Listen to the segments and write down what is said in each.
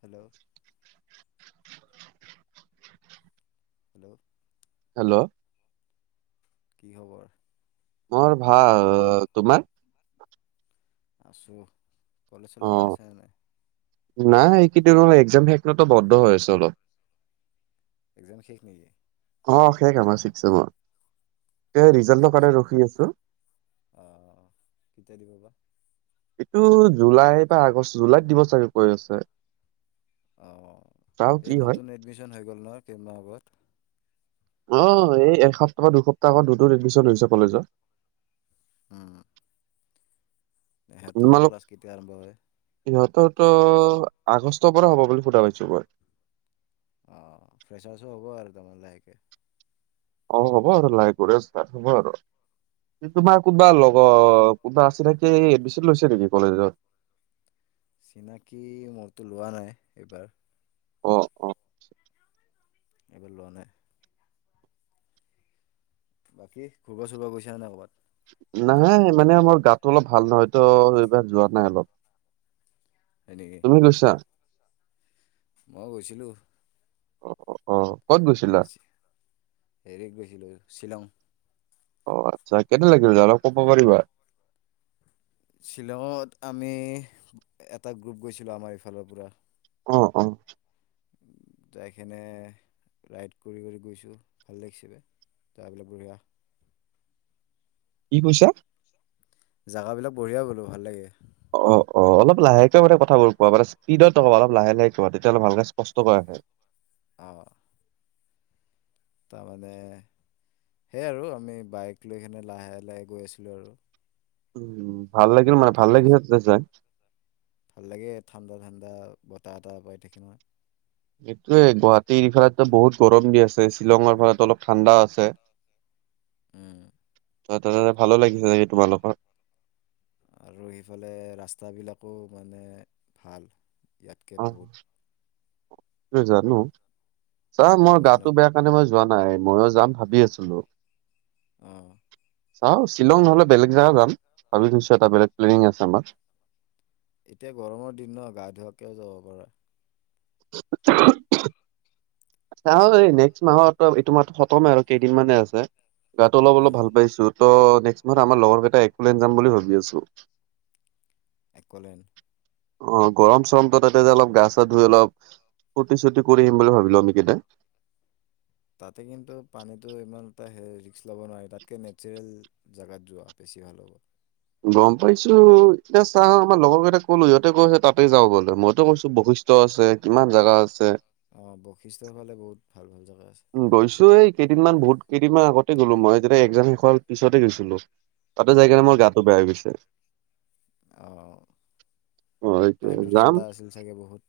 Hello. [inaudible] Hello. Hello. কি খবৰ। মোৰ ভাল তোমাৰ। আছোঁ, কলেজলে অ যায় আছা নে নাই। [unintelligible] এক্জাম শেষ হ'লতো বন্ধ হৈ আছে অলপ। এক্সাম শেষ নেকি। অ' শেষ আমাৰ ছিক্স চেমৰ। তে অ' ৰিজাল্টৰ ছিক্স কাৰণে চেমৰ ৰখি শেষ, আছো অ' কেতিয়া দিব বা। এইটো জুলাই বা আগষ্ট জুলাইত দিব চাগে কৈ আছে। অ' চাও এই কি হয় নতুন এডমিচন হৈ গ'ল নহয় কেইদিনমান আগত। অ' এই এসপ্তাহ বা দুসপ্তাহ আগত [unintelligible] এডমিচন হৈছে কলেজত। উম। সেহতৰো তোমালোক ক্লাছ কেতিয়া আৰম্ভ হয়। টো আগষ্টৰ পৰা হ'ব বুলি শুনা পাইছো মই। অ' ফ্ৰেছাৰছো হ'ব আৰু তাৰমানে লাহেকে। অ' হ'ব আৰু লাহে কৰি ষ্টাৰ্ট হ'ব আৰু। তোমাৰ কোনোবা লগৰ কোনোবা আছে নেকি এডমিচন লৈছে নেকি কলেজত। চিনাকি মোৰটো লোৱা নাই এইবাৰ। অ'-অ'। এইবাৰ লোৱা নাই। বাকী ঘূৰিব চুৰিব গৈছা নাই ক'ৰবাত। নাই মানে মোৰ গাটো অলপ ভাল নহয় ত' এইবাৰ যোৱা নাই অলপ। হয় নেকি তুমি গৈছা। মই গৈছিলোঁ। অ'- অ'। ক'ত গৈছিলা? হেৰিত গৈছিলো শ্বিলং। অ' আচ্ছা কেনে লাগিল অলপ ক'ব পাৰিবা। শ্বিলঙত আমি এটা গ্ৰুপ গৈছিলো আমাৰ ইফালৰ পৰা। অ - অ। যাইখনে ৰাইড কৰি কৰি গৈছো ভাল লাগিছে। যাবিল বঢ়া। কি কৈছা? জেগাবিলাক বঢ়িয়াই গ'লো ভাল লাগে। অ - অ অলপ লাহেকে মানে কথাবোৰ কোৱা মান স্পীতটকাবা অলপ লাহে - লাহে ক তেতিয়াহ'লে ভালকে স্পষ্ট কৈ আহে। হয়। অ', তাৰমানে সেয়াই আৰু আমি বাইক লৈ কিনে লাহে - লাহে গৈ আছিলো আৰু। উম, ভাল লাগিল মানে ভাল লাগি আছে যাই। ভাল লাগে ঠাণ্ডা - ঠাণ্ডা বতাহ এটাহ পাই থাকে নহয়। এইটোয়ে গুৱাহাটীৰ ফালে বহুত গৰম দি আছে শ্বিলঙৰ ফালে অলপ ঠাণ্ডা আছে। উম, ত' তাতে ভালো লাগিছে নেকি তোমালোকৰ। আৰু সেইফালে ৰাস্তাবিলাকো মানে ভাল। ইয়াতকে অ বহুত জানো চাহ মই গাটো বেয়া কাৰণে মই যোৱা নাই। ময়ো যাম ভাবি আছিলো। অহ ', চাও শ্বিলং নহ'লে বেলেগ জেগা যামাবি এটা বেলেগ প্লেনিং আছে আমাৰ। এতিয়া গৰমৰ দিন ন গা ধোৱাকেও যাব পাৰে। [unintelligible] এই নেক্সট মাহত এইটো মাহ খতমে আৰু কেইদিনমানানে আছে। গাটো অলপ - অলপ উম। ভাল পাইছো। ত' নেক্সট মাহ আমাৰ লগৰ কেইটা একোলেন যাম বুলি ভাবি আছো। একলেণ্ড। অ, গৰম চৰমটো তাতে যে অলপ গা চা ধুই অলপ। প্ৰতিশ্ৰুতি কৰি আহিম বুলি ভাবিলো আমি কেইতিয়া। [inaudible] তাতে কিন্তু পানীতো ইমান এটা ৰিক্স লব নোৱাৰে তাতকে নেচাৰেল জোগাত যোৱা বেছি বেছি ভাল হ'ব। গম পাইছো এতিয়া চা আমাৰ লগৰ কেইটটা কলো ইহতে কৈছে তাতে যাও বলে মইতো কৈছো বশিষ্ট আছে কিমান জোগা আছে। অঁ বশিষ্ঠৰ ফালে বহুত ভাল ভাল জেগা আছে। গৈছো এই। কেইদিনমান বহুত কেইদিনমান আগতে গ'লো মই যেতিয়া এক্সাম শেষ হোৱাৰ পিছতে গৈছিলো। তাতে যাই কাৰণনে মোৰ উম। গাটো বেয়া হৈ গৈছে। অ এইটোৱে পানীটো যাম ঠাণ্ডা আছিল চাগে বহুত।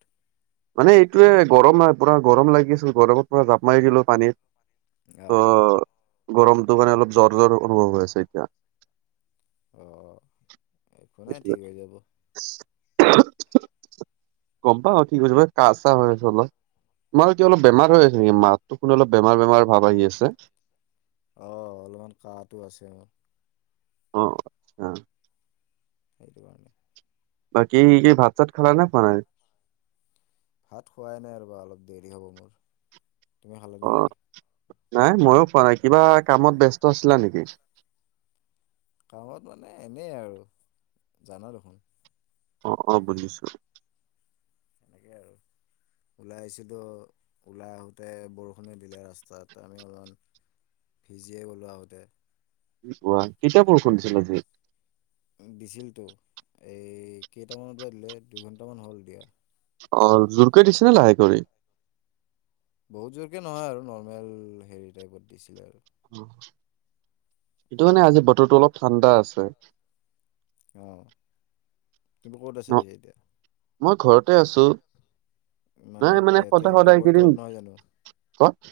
মানে এইটোোৱে গৰম পুৰা গৰম লাগিছিল গৰমত পুৰা জাপ মাৰি দিলো পানীত। অঁ ত' গৰমটো মানে অলপ জৰ - জৰ অনুভৱ হৈ আছে এতিয়া। অ, একো নাই ঠিক সেইটোৱে হৈ যাব। [inaudible] গম পা অ, ঠিকছ ব কাহ চাহ হৈ আছে অলপ তোমাৰ কি অলপ বেমাৰ হৈ আছে নেকি মা ত' কোনো অলপ বেমাৰ - বেমাৰ ভাৱ আহি আছে। অহ ', অলপমান কাহটো আছে মোৰ। অ', ধৰুৱান বাকী কি ভাত চাত খালা নে খোৱা নাই। ভাত খোৱাই নাই ৰব অলপ দেৰি হ'ব মোৰ তুমি খালা নে অ কি। নাই ময়ো কোৱা নাই কিবা কামত ব্যস্ত আছিলা নেকি। গাঁৱত মানে এনেই আৰু জানা দেখোন অ' অ' বুজিছো সেয়াই আৰু ওলাই আহিছিলোঁ ওলাই আহোঁতে বৰষুণে দিলে ৰাস্তাত আমি অলমান ভিজিয়ে গলো আহোঁতে কি কোৱা কেতিয়া বৰষুণ দিছিলে আজি দিছিলতো এই কেইটামানত বা দিলে দুইঘন্টামান হল দিয়া অ' জোৰকে দিছিল নে লাহে কৰি বহুত জোৰকে নহয় আৰু নৰ্মেল হেৰি টাইপত দিছিলে আৰু হেইটো কাৰনে আজি বতৰটো অলপ ঠাণ্ডা আছে অ' তুমি ক'ত ন আছা পিছে এতিয়া মই ঘৰতে আছো নাই মানে ইয়াতে সদায় সদায় বগৰ এইকেইদিন তলত নহয় জানো কত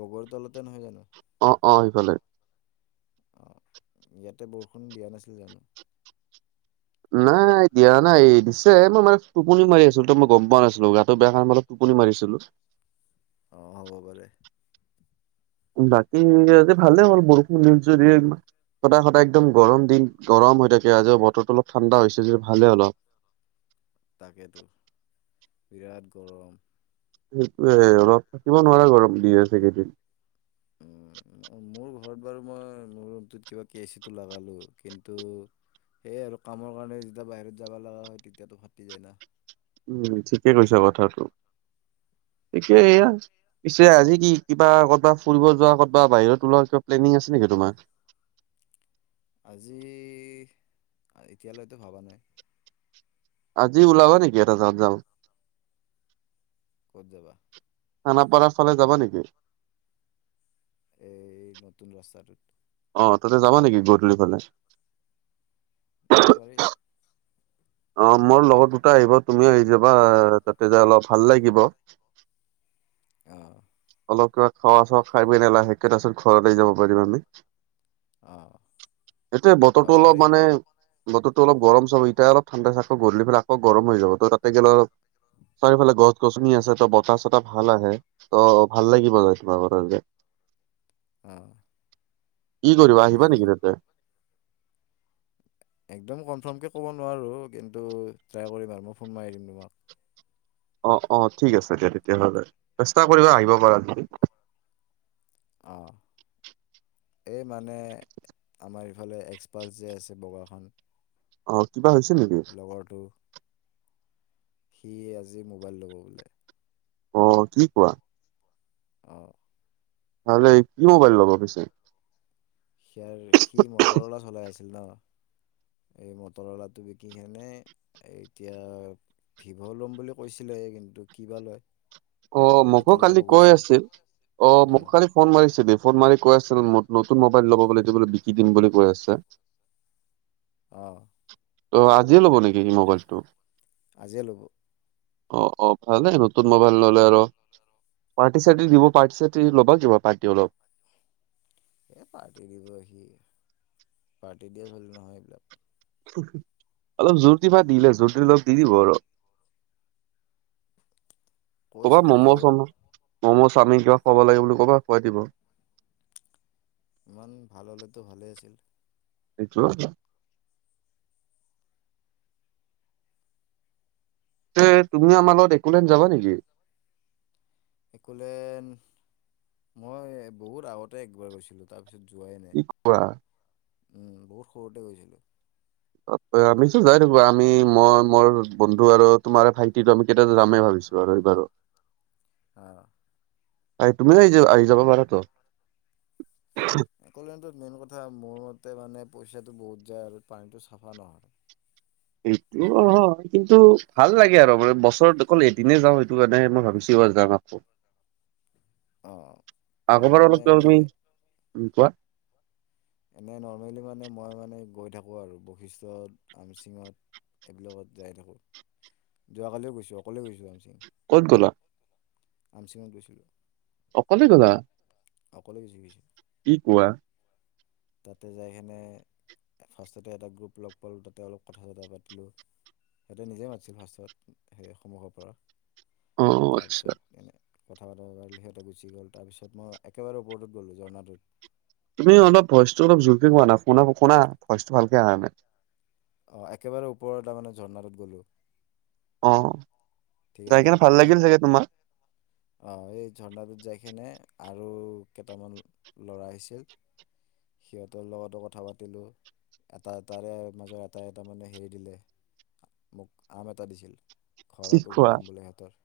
বগৰ তলতে নহয় জানো অ' সেফালে অঁ ইয়াতে বৰষুণ দিয়া নাছিল জানো নাই দিয়া নাই দিছে মই মানে টোপনি মাৰি আছিলো তো মই গম পোৱা নাছিলো গাটো বেয়া কাৰণে মানটো টোপনি মাৰিছিলো অ' হ'ব পাৰে বাকী ভালে হল বৰষুণ নি সদায় সদায় একদম গৰম দিন গৰম হৈ থাকে আজি বতৰটো অলপ ঠাণ্ডা হৈছে যদি ভালে অলপ তাকেতো বিৰাট গৰম। সেইটোৱে অলপ থাকিব নোৱাৰা গৰম দি আছে এই কেইদিন উম মোৰ ঘৰত বাৰু মই মোৰ ৰুমটোত কিবাকে এচিটো লগালোঁ কিন্তু সেয়ে আৰু কামৰ কাৰণে যেতিয়া বাহিৰত যাব লগা হয় তেতিয়াতো ফাটি যায় ন'। উম ঠিকে কৈছা কথাটো। [inaudible] পিছে এয়া পিছে আজি কি কিবা ক'বাত ফুৰিব যোৱা ক'বাত বাহিৰত ওলোৱাৰ কিবা প্লেনিং আছে নেকি তোমাৰ আজি এতিয়ালৈতো ভবা নাই। আজি ওলাবা নেকি এটা জাগাত যাওঁ। ক'ত যাবা খানাপাৰা ফালে যাবা নেকি? এই নতুন ৰাস্তাটোত অ' ততে যাবা নেকি গধূলি ফালে যাব পাৰি অ' মোৰ লগৰ দুটা আহিব তুমিও আহি যাবা তাতে যে অলপ ভাল লাগিব। অ' অলপ কিবা খোৱা চোৱা খাই কিনে লাহেকে তাৰ পিছত ঘৰত আহি যাব পাৰিম আমি। অ' সেইটোৱে বতৰটো অলপ মানে বতৰটো ত অলপ গৰম চৰম এতিয়া অলপ ঠাণ্ডা [unintelligible] গধূলি পেলে আকৌ গৰম হৈ যাব তাতে গ'লে অলপ চাৰিওফালে গছ-গছনি আছে ত' বতাহ চতাহ ভাল আহে ত' ভাল লাগিব যাই তোমাৰ লগত যায়। অ'। কি কৰিবা আহিবা নেকি তেন্তে? একদম কনফাৰ্মকে ক'ব নোৱাৰো কিন্তু ট্ৰাই কৰিম আৰু মই ফোন মাৰি দিম তোমাক। অ', অ', ঠিক আছে দিয়া তেতিয়াহ'লে চেষ্টা কৰিবা আহিব পাৰা নি। অ'। এই মানে আমাৰ ইফালে এক্সপাৰ্ট যে আছে বগাখন। অহ', কিবা হৈছে নেকি? লগৰটো সি আজি মোবাইল ল'ব বোলে। অ', কি কোৱা? অ'। ভালেই কি মোবাইল লব পিছে? সিয়াৰ সি মটৰৱালা চলাই আছিল ন। এই মটৰৱালাটো বিকি কেনে এতিয়া ভীভ' লম বুলি কৈছিলে কিন্তু কিবা লয়। অ', মোকো এতিয়া ল'ব কালি কৈ গৈছে আছিল। অ', মোকো অঁ কালি ফোন মাৰিছিল। ফোন মাৰি কৈ আছে মোক নতুন মোবাইল ল'ব বুলি এইটো বোলে বিকি দিম বুলি কৈ আছে। অ'। ত' আজিয়ে ল'ব নেকি সি মোবাইলটো? আজিয়ে ল'ব। অ ', অ ', ভালেই নতুন ম'বাইল। ল'লে আৰু, ৰ্পাটী ৰ্ছাটী দিব ৰ্পাটী ৰ্ছাটী লগত দিব আৰু। এ পাৰ্টি দিবহি, পাৰ্টি দিয়া চলি নহয় এইবিলাক। অলপ জোৰ দিবা, দিলে জোৰদি অলপ দি দিব আৰু। [inaudible] কৈ ক'বাৰ চাম ম'ম' আৰু চম ম'ম', চাউমিন কিবা খুৱাব লাগে বুলি ক'বা খুৱাই দিব। ইমান ভাল হলেতো ভালে আছিল। সেইটো। যে তুমি আমাৰ লগত একলেনদ যাবা নেকি? একলেনদ, মই বহুত আগতে একবাৰ গৈছিলো তাৰ পিছত তাৰপিছত যোৱাই নাই, কি কোৱা অ' বহুত সৰুতে গৈছিলোঁ। ত আমিতো যাই থাকো, আমি মই মোৰ বন্ধু আৰু তোমাৰ ভাইটিটো আমি কেতিয়া যামেই ভাবিছো। [unintelligible] আহ। আহ তুমিও আহি য আহি যাব পাৰা তো। একলেনদনত মেইন কথা মোৰ মতে মানে পইচাটো বহুত যায় আৰু পানীটো চাফা নহয়। এইটো হয়, কিন্তু ভাল লাগে আৰু মানে বছৰত অকল এদিনে যাওঁ, সেইটো কাৰণে মই ভাবিছো [unintelligible] [inaudible] অ' মই আগৰবাৰ মানে অলপৱা এনে তুমি, কোৱা এনেই নৰ্মেলি মানে মই মানে গৈ থাকো আৰু বশিষ্ঠত আমচিঙত। এইবিলাকত যাই থাকোঁ, যোৱাকালিও গৈছোঁ অকলে গৈছোঁামচিং। ক'ত গ'লা? আমচিঙাত গৈছিলো। অকলে গ'লা? অকলে [unintelligible] কি কোৱা তাতে যায় কেনে ফাৰ্ষ্টতে এটা গ্ৰুপ লগ পালোঁ, তাপা অলপ কথা, চথা পাতিলোঁ। সিহঁতে নিজে মাতিছিল ফাৰ্ষ্টত, সেই সন্মুখৰ পৰা অ আচ্ছা তাৰপিছত এনে [unintelligible] সিহঁতে গুচি গ'ল। তাৰপিছত মই একেবাৰে ওপৰটোত গ'লো ঝৰ্ণাটোত। তুমি অলপ ভইচটো অলপ জোৰকে কোৱা না। শুনা, শুনা ভইচটো ভালকে আহা নাই। অ', একেবাৰে ওপৰ তাৰ মানে ঝৰ্ণাটোত গ'লো। অ', যায় কেনে ভাল লাগিল চাগে তোমাৰ? অ', এই ঝৰ্ণাটোত যায়কেনে আৰু কেইটামান ল'ৰা আহিছিল। সিহঁতৰ লগতো কথা পাতিলোঁ। এটা তাৰে মাজৰ এটাই এটা মানে হেৰি দিলে মোক আম এটা দিছিল। কি ঘৰত কোৱা উগোৱাম বুলে সিহতৰ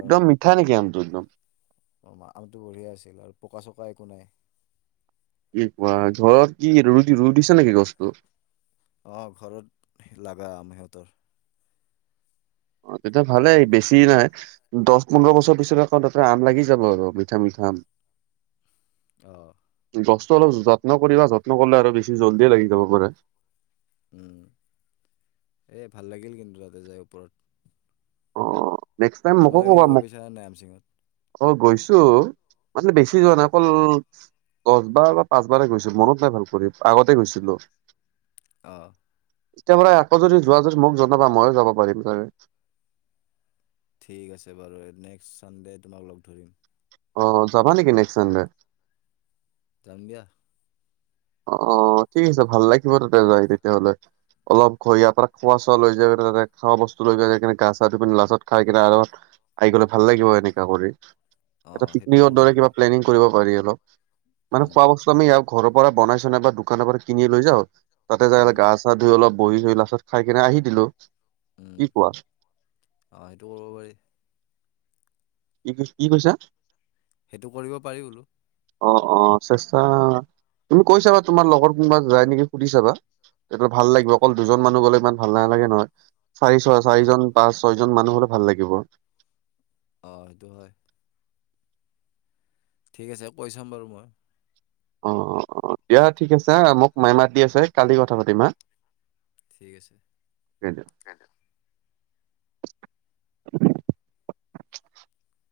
একদম মিঠা নেকি আম তো একদম। আমটো বঢ়িয়া আছিল আৰু পকা চকা একো নাই। কি কোৱা। ঘৰত কি ৰুই ৰু ৰুই দিছে নেকি গছটো? অ ঘৰত, লাঙৰা আম সিহঁতৰ। অ তেতিয়া ভালেই, বেছি নাই। দহ পোন্ধৰ বছৰ পিছত আকৌ তাতে আম লাগি যাব আৰু মিঠা মিঠা। আম। আহ। গছটো অলপ যত্ন কৰিবা, যত্ন কৰিলে আৰু বেছি জল্ডিয়ে লাগি যাব পাৰে। উম। এই ভাল লাগিল কিন্তু তাতে যায় ওপৰত। অ নেক্সট টাইম মোকো তোমালোকে ক'বা গৈ মোক পাইছানে নাই আম চিঙিব? অ গৈছোঁ। মানে বেছি যোৱা নাই, অকল দহবাৰ বা পাঁচবাৰে গৈছিলোঁ। মনত নাই ভাল কৰি, আগতে গৈছিলোঁ। আহ। এতিয়া পৰাই আকৌ যদি যোৱা যদি মোক জনাবা ময়ো যাব পাৰিম ছাগে। ঠিক আছে বাৰু, নেক্স চানডে তোমাক ধৰিম। অ। যাবা নেকি নেক্সট চানডে? যাম দিয়া। অ অ, ঠিক আছে ভাল লাগিব তাতে যাই তেতিয়াহলে। অলপ ঘৰ ইয়াৰ পৰা খোৱা চোৱা লৈ যায়নে তাত খোৱা বস্তু লৈ যোৱা যায় কিনে গা চা ধুই পিনে লাঞ্চত খাই কিনে আৰামত আহি গলে ভাল লাগিব এনেকা কৰি। এটা অঁ সেইটোৱে পিকনিকৰ কৰোঁ দৰে আমি কিবা প্লেনিং কৰিব পাৰি অলপ। মানে উম, খোৱা বস্তু আমি ইয়াৰ ঘৰৰ পৰা বনাইছ নাই বা দোকানৰ পৰা কিনি লৈ যাওঁ, তাতে যাই উম। গা চা ধুই অলপ বহি চহি লাষ্টত খাই কেনে আহি দিলো। হেল্ল'! উম। আহ এইটো কৰিব পাৰি। কি কি কৈছা? সেইটো কৰিব পাৰি বোলো। অ অ চেষ্টা তুমি কৈছাবা তোমাৰ লগৰ কোনোবা যায় নেকি সুধি চাবা? এইটো ভাল লাগিব অকল দুজন মানুহ গ'লে ইমান ভাল নালাগে নহয়। চাৰি ছয় অ'। চাৰিজন পাঁচ ছয়জন মানুহ হ'লে ভাল লাগিব। [inaudible] হয় সিটো হয়। ঠিক আছে কৈ চাম বাৰু মই। অ দিয়া ঠিক আছে মোক মাই মাত দি আছে কালি কথা পাতিম হা। ঠিক আছে। [inaudible]